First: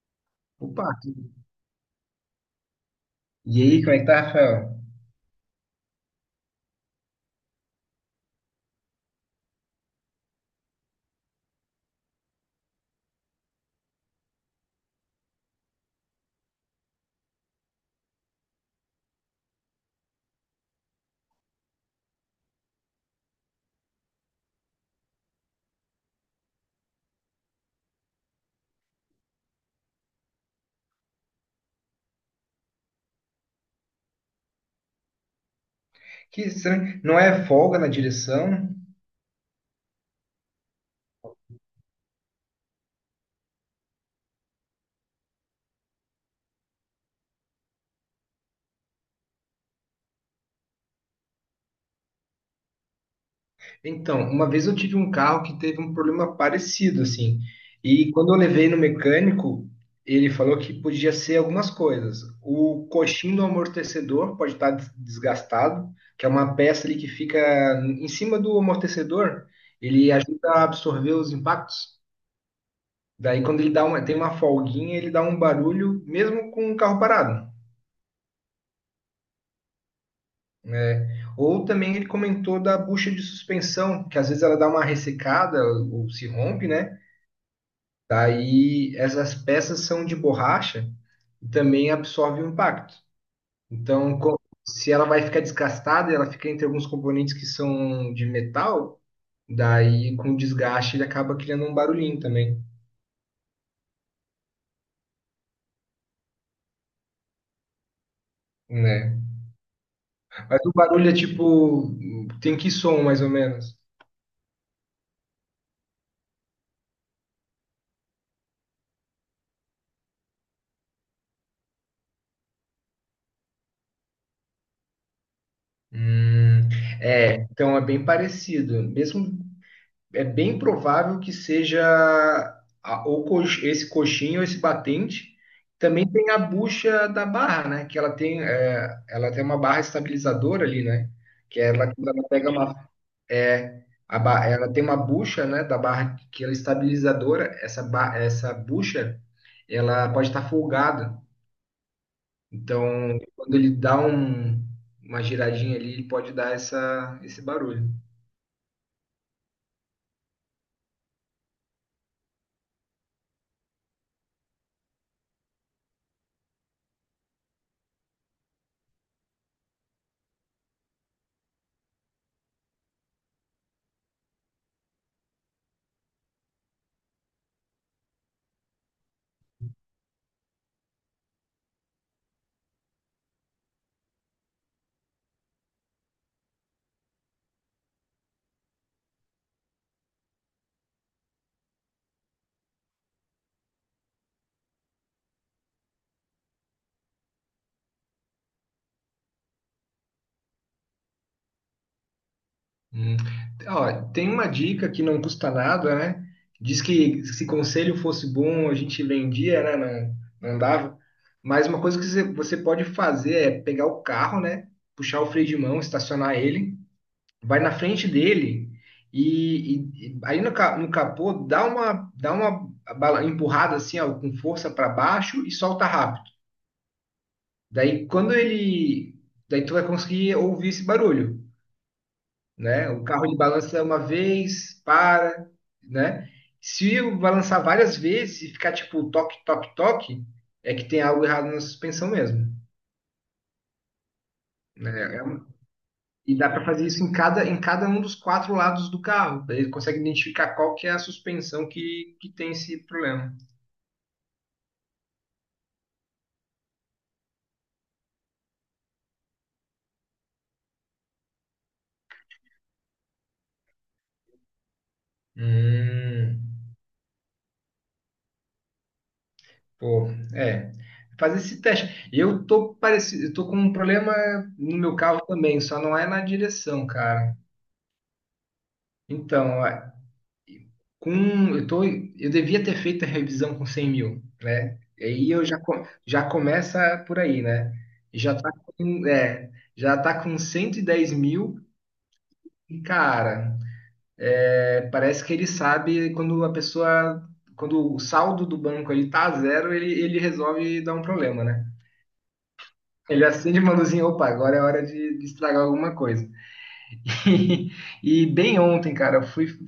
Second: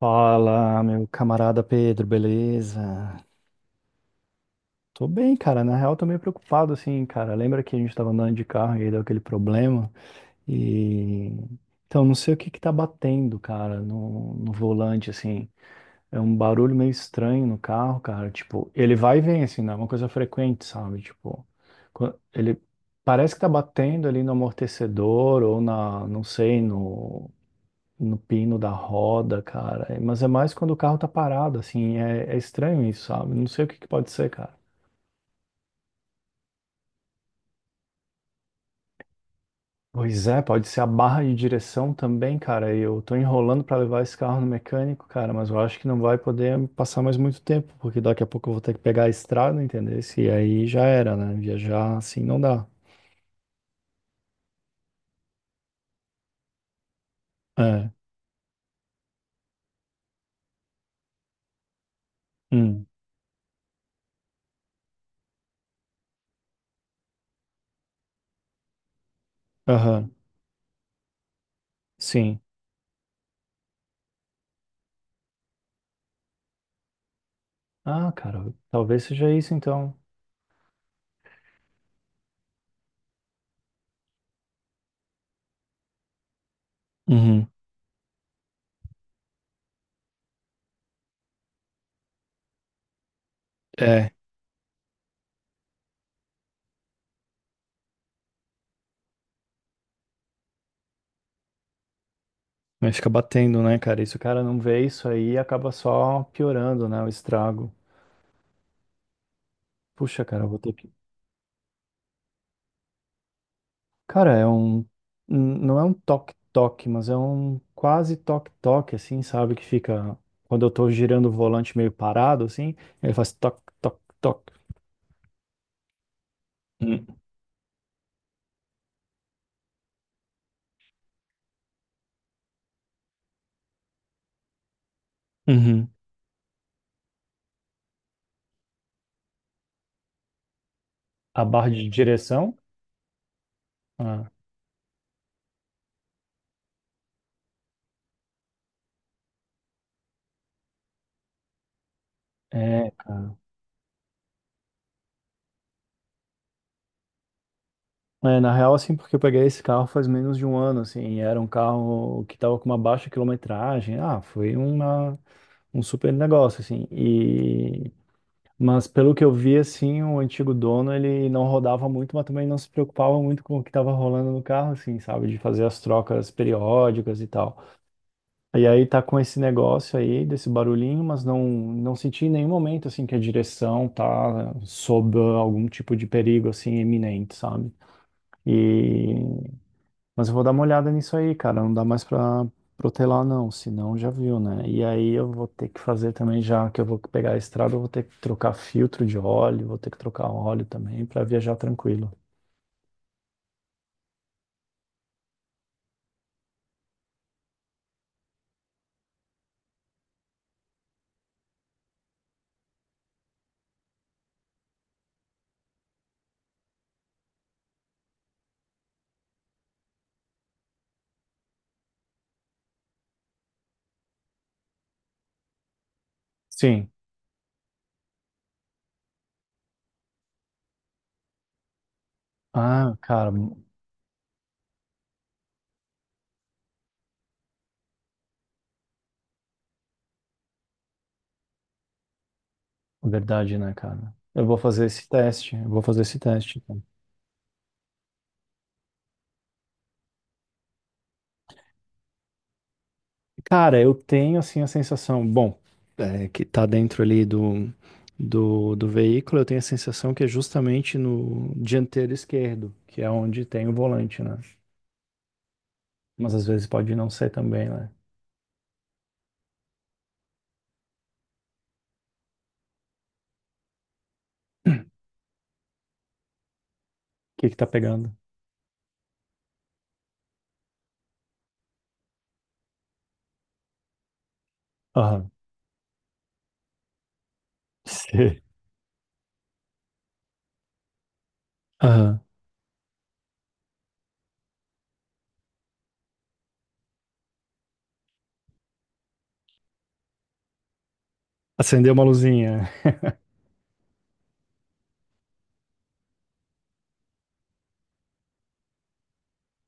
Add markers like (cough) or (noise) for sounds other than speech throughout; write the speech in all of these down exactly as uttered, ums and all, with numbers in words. Fala, Opa! meu camarada Pedro, beleza? E aí, como é que tá, Rafael? Tô bem, cara. Na real, tô meio preocupado, assim, cara. Lembra que a gente tava andando de carro e aí deu aquele problema? E. Então, não sei o que que tá batendo, cara, no, no volante, assim. É um barulho meio estranho no carro, cara. Tipo, ele vai e vem, assim, não é uma coisa frequente, sabe? Tipo, quan- ele parece que tá batendo ali no amortecedor ou na, não sei, no no pino da roda, cara. É, mas é mais quando o carro tá parado, assim. É, é estranho isso, sabe? Não sei o que que pode ser, cara. Que estranho. Não é folga na direção? Pois é, pode ser a barra de direção também, cara. Eu tô enrolando pra levar esse carro no mecânico, cara, mas eu acho que não vai poder passar mais muito tempo, porque daqui a pouco eu vou ter que pegar a estrada, entendeu? E aí já era, né? Viajar assim não dá. Então, uma vez eu tive um carro que teve um problema parecido, assim. É. E quando eu levei no mecânico, ele falou que podia ser algumas coisas. Hum. O coxim do amortecedor pode estar des- desgastado, que é uma peça ali que fica em cima do amortecedor. Aham. Ele ajuda a absorver os impactos. Sim. Daí, quando ele dá uma, tem uma folguinha, ele dá um barulho, mesmo com o carro parado. Ah, cara, talvez seja isso então. É. Ou também ele comentou da bucha de suspensão, que às vezes ela dá uma ressecada ou se rompe, né? Uhum. Daí essas peças são de borracha e também absorve o impacto. É. Então, co- se ela vai ficar desgastada, ela fica entre alguns componentes que são de metal, daí com o desgaste ele acaba criando um barulhinho também, Mas fica batendo, né, cara? E se o cara não vê isso aí, acaba só piorando, né, o estrago. né? Puxa, cara, eu vou Mas ter o que. barulho é tipo, tem que som mais ou menos? Cara, é um. n- Não é um toque-toque, mas é um quase toque-toque, assim, sabe? Que fica. Quando eu tô girando o volante meio parado, assim, ele faz toque-toque-toque. Hum, Hum. É, então é bem parecido. Mesmo é bem provável que seja a- ou cox- esse coxinho, esse batente. Uhum. Também tem a bucha da barra, né? Que ela tem, é, Ela tem uma barra estabilizadora ali, né? A Que é barra de ela, quando ela pega direção? uma, é, a Ah, ba- ela tem uma bucha, né? Da barra que ela é estabilizadora. Essa, ba- essa bucha, ela pode estar folgada. é, Então, cara. quando ele dá um- uma giradinha ali, ele pode dar essa, esse barulho. É, na real, assim, porque eu peguei esse carro faz menos de um ano, assim, e era um carro que tava com uma baixa quilometragem. Ah, foi uma. Um super negócio, assim. E... Mas pelo que eu vi, assim, o antigo dono, ele não rodava muito, mas também não se preocupava muito com o que estava rolando no carro, assim, sabe? De fazer as trocas periódicas e tal. E aí tá com esse negócio aí, desse barulhinho, mas não, não senti em nenhum momento, assim, que a direção tá sob algum tipo de perigo, assim, iminente, sabe? E mas eu vou dar uma olhada nisso aí, cara. Não dá mais pra protelar, não. Senão já viu, né? E aí eu vou ter que fazer também, já que eu vou pegar a estrada, eu vou ter que trocar filtro de óleo, vou ter que trocar óleo também pra viajar tranquilo. Hum. Ó, tem uma dica que não custa nada, né? Diz que se conselho fosse bom, a gente vendia, né? Não, não dava. Mas uma coisa que você você pode fazer é pegar o carro, né? Puxar o freio de mão, estacionar ele, vai na frente dele e, e- e aí no, ca- no capô dá uma, dá uma bala- empurrada assim, ó, com força para baixo e solta rápido. Sim. Daí quando ele, daí tu vai conseguir ouvir esse barulho, né? Ah, O carro cara, ele balança uma vez, para, né? Se eu balançar várias vezes e ficar tipo toque, toque, toque, é que tem algo errado na suspensão mesmo, verdade, né, cara? Eu vou fazer esse né? É um- teste. Eu vou fazer esse E dá teste. para Então. fazer isso em cada, em cada um dos quatro lados do carro. Daí ele consegue identificar qual que é a suspensão que, que tem esse problema. Cara, eu tenho assim a sensação, bom, é, que tá dentro ali do, do, do veículo, eu tenho a sensação que é justamente no dianteiro esquerdo, que é onde tem o volante, né? Mas às vezes Hum, pode não ser também, né? pô, é. Fazer esse teste. Eu tô parecido, eu tô com um problema no meu carro também, só não é na direção, cara. O que que tá pegando? Então, com eu tô eu devia ter feito a revisão com cem mil, né? E Aham. aí eu já co- já começa por aí, né? (laughs) E já Sei. tá com, é, já tá com cento e dez mil. Aham. E, cara, é, parece que ele sabe quando a pessoa quando o saldo do banco ele tá a zero, ele ele resolve dar um problema, né? Acendeu uma luzinha. Ele acende uma luzinha. Opa, agora é hora de, de estragar alguma coisa. (laughs) E bem ontem, cara, eu fui, fui,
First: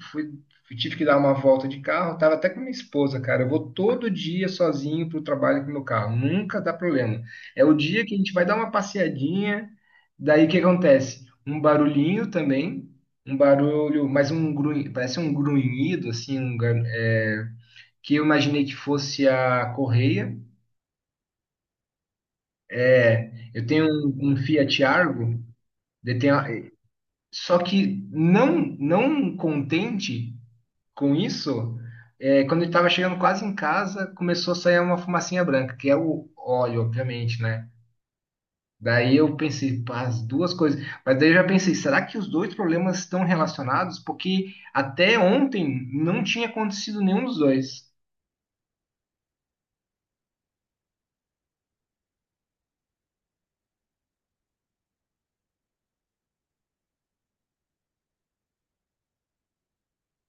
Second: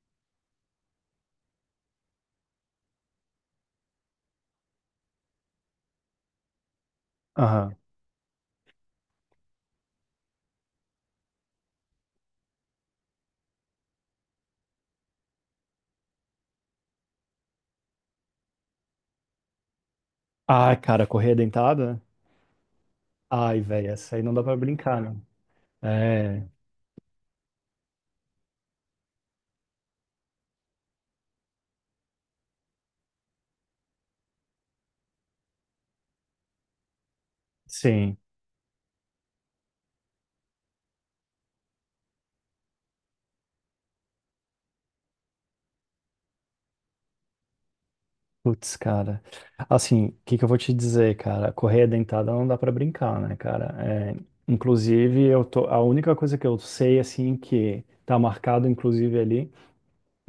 fui- tive que dar uma volta de carro, tava até com minha esposa, cara. Eu vou todo dia sozinho pro trabalho com meu carro, nunca dá problema. É o Aham. dia que a gente vai dar uma passeadinha, daí o que acontece? Um barulhinho também, um barulho, mas um grunhido, parece um grunhido, assim, um gar- é, que eu imaginei que fosse a correia. Ah, cara, correia dentada? É, Ai, eu tenho velho, essa aí não um, um dá pra Fiat brincar, né? Argo, ele tem a- É, só que não não contente com isso, é, quando ele tava chegando quase em casa, começou a sair uma fumacinha branca, que é o óleo, obviamente, né? sim. Daí eu pensei, pá, as duas coisas. Mas daí eu já pensei, será que os dois problemas estão relacionados? Porque até ontem não tinha acontecido nenhum dos dois. Putz, cara. Assim, o que que eu vou te dizer, cara? Correia dentada não dá pra brincar, né, cara? É, inclusive, eu tô, a única coisa que eu sei, assim, que tá marcado, inclusive, ali,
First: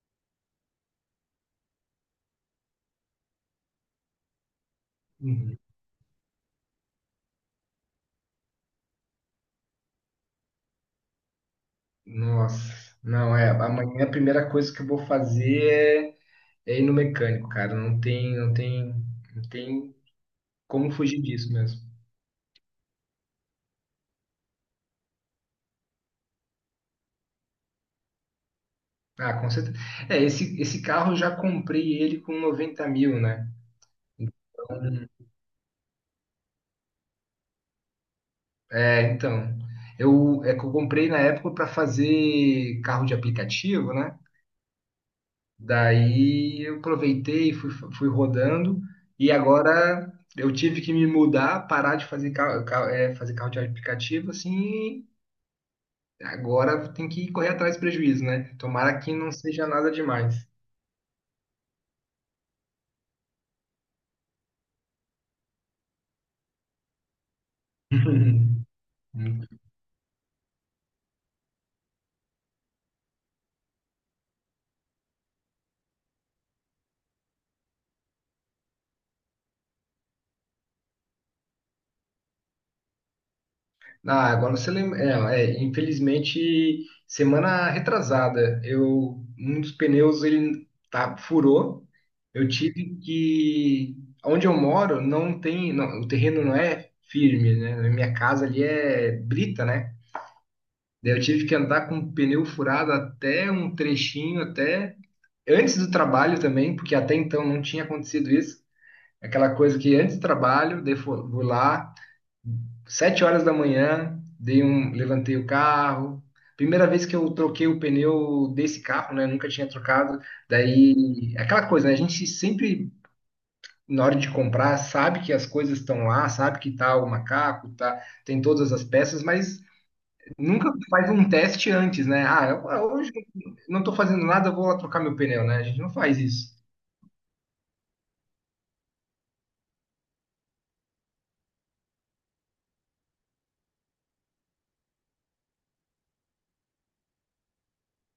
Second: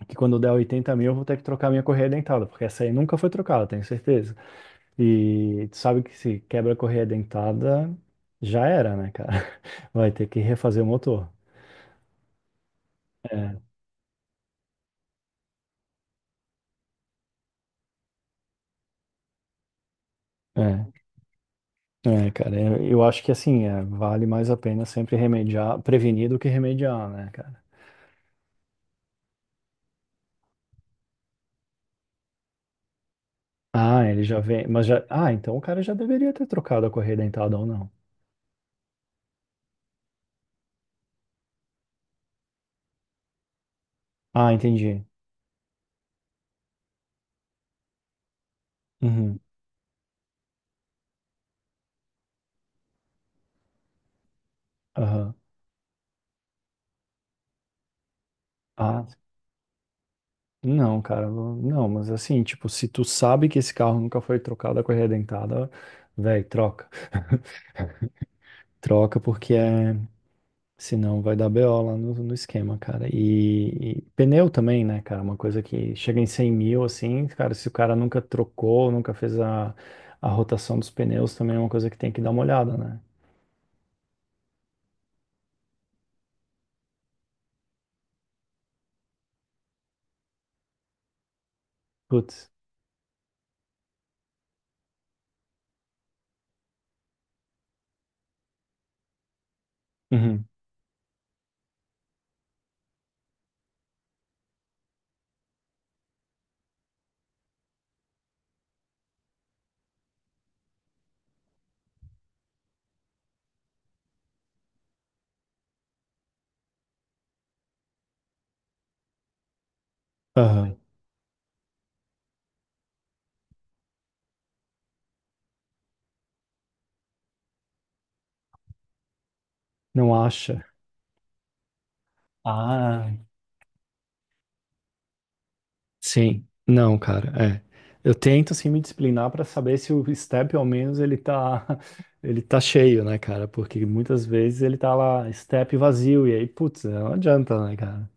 é que quando der 80 mil eu vou ter que trocar minha correia dentada, porque essa aí nunca foi trocada, tenho certeza. Uhum. E tu sabe que se quebra a correia dentada, já era, né, cara? (laughs) Vai ter que refazer o motor. Nossa, não é? É, Amanhã a primeira coisa que eu vou fazer é, é ir no mecânico, cara. Não tem, não tem, não tem é, como fugir disso mesmo. é, cara. Eu eu acho que assim, é, vale mais a pena sempre remediar, prevenir do que remediar, né, cara? Ah, com certeza. É, esse, esse carro eu já comprei ele com noventa mil, né? Ah, ele já vem, mas já. Então, Ah, então o cara já deveria ter trocado a correia dentada ou não. É, então. Eu, é que eu comprei na época para fazer carro de aplicativo, né? Ah, entendi. Daí eu aproveitei, fui, fui rodando, e Uhum, agora eu tive que me mudar, parar de fazer carro, carro, é, fazer carro de aplicativo, assim. aham. Agora tem que correr atrás do prejuízo, né? Tomara Ah, que não seja nada demais. não, cara, não, não, mas assim, tipo, se tu sabe que esse carro nunca foi trocado a correia dentada, velho, troca. (laughs) Troca Muito porque é. Senão vai dar B O lá no, no esquema, cara. E, e pneu também, né, cara? Uma coisa que chega em cem mil, assim, cara, se o cara nunca trocou, nunca fez a, a rotação dos pneus, também é uma coisa que tem que dar uma olhada, né? Ah, agora você lembra. É, é, infelizmente, semana retrasada, eu um dos pneus ele tá, furou. Eu Putz. tive que. Onde eu moro não tem. Não, o terreno não é firme, né? Minha casa ali é brita, né? Uhum. Daí eu tive que andar com o pneu furado até um trechinho, até antes do trabalho também, porque até então não tinha acontecido isso. Aquela coisa que antes do trabalho, daí fu- vou lá. Sete horas da manhã, dei um, levantei o carro. Primeira vez que eu troquei o pneu desse carro, né? Nunca tinha trocado. Aham. Daí, aquela coisa, né? A gente sempre, na hora de comprar, sabe que as coisas estão lá, sabe que tá o macaco, tá, tem todas as peças, mas Não acha? nunca faz um teste antes, né? Ah, eu- Ah, hoje não tô fazendo nada, eu vou lá trocar meu pneu, né? A gente não faz sim. isso. Não, cara, é. Eu tento, assim, me disciplinar para saber se o step, ao menos, ele tá, (laughs) ele tá cheio, né, cara? Porque muitas vezes ele tá lá, step vazio, e aí, putz, não adianta, né, cara?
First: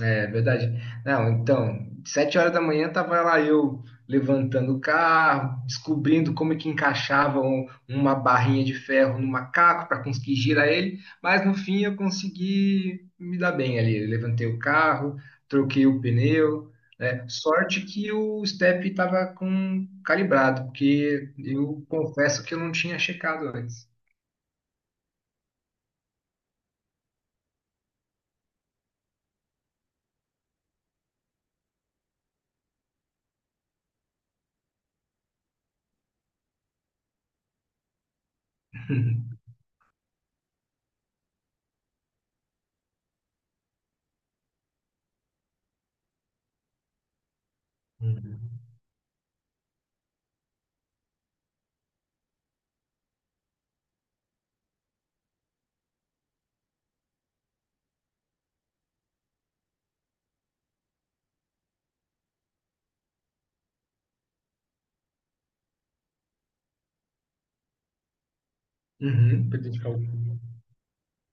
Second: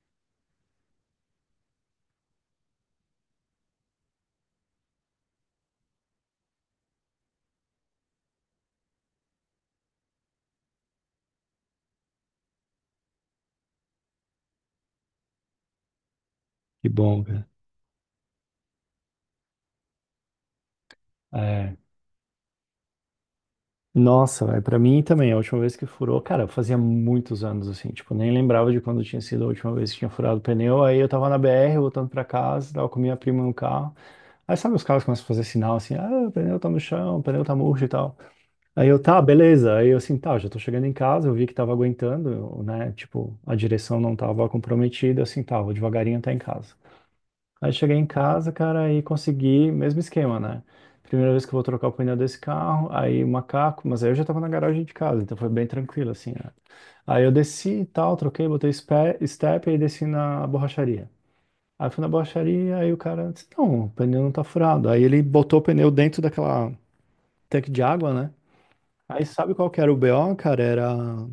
É verdade. Não, então, sete horas da manhã tava lá eu levantando o carro, descobrindo como é que encaixava um- uma barrinha de ferro no macaco para conseguir girar ele, mas no fim eu consegui me dar bem ali. Eu levantei o carro, troquei o pneu, Que bom, né? cara. Sorte que o step estava com calibrado, porque É. eu confesso que eu não tinha checado antes. Nossa, velho, pra mim também, a última vez que furou, cara, fazia muitos anos assim, tipo, nem lembrava de quando tinha sido a última vez que tinha furado o pneu. Aí eu tava na B R voltando pra casa, tava com minha prima no carro. Aí sabe, os carros começam a fazer sinal assim: ah, o pneu tá no chão, o pneu tá murcho e tal. Aí eu, tá, (laughs) beleza. Aí eu assim, tá, já tô chegando em casa, eu vi que tava aguentando, eu, né? Tipo, a direção não tava comprometida, assim, tá, vou devagarinho até em casa. Aí cheguei em Uhum, casa, cara, e consegui, mesmo esquema, né? Primeira vez que eu vou trocar o pneu desse carro, aí o macaco, mas aí eu já tava na garagem de casa, então foi bem tranquilo, assim, né? Aí eu desci e tal, troquei, botei spe- step, e aí desci na borracharia. Aí fui na borracharia, aí o cara disse, não, o pneu não tá furado. Aí ele botou o pneu dentro daquela tanque de água, né? Aí uhum, sabe pra qual que identificar era o o- B O, cara? Era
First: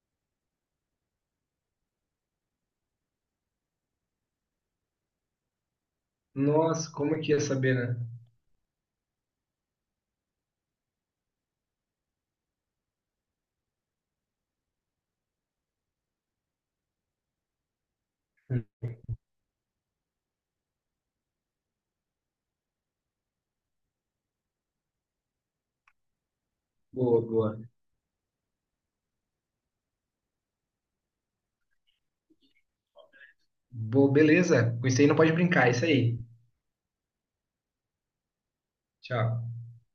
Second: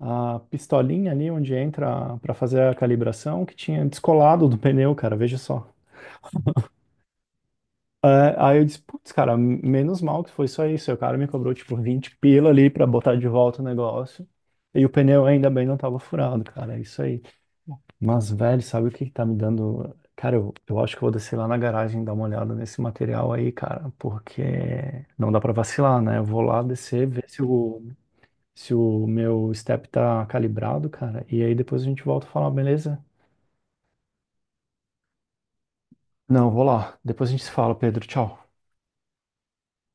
a pistolinha ali onde entra pra fazer a calibração, que tinha descolado do pneu, cara, veja só. Nossa, como é que ia saber, né? É, aí eu disse, putz, cara, menos mal que foi só isso. Aí o cara me cobrou, tipo, vinte pila ali pra botar de volta o negócio. E o pneu ainda bem não tava furado, cara. É isso aí. Mas, velho, sabe o que que tá me dando? Cara, eu, eu acho que eu vou descer lá na garagem e dar uma olhada nesse material aí, cara, porque não dá pra vacilar, né? Eu vou lá descer, Boa, ver se boa. o, se o meu step tá calibrado, cara. E aí depois a gente volta a falar, beleza? Boa, beleza. Com isso aí não pode brincar, é isso aí. Não, eu vou lá. Depois a gente se fala, Pedro. Tchau. Tchau.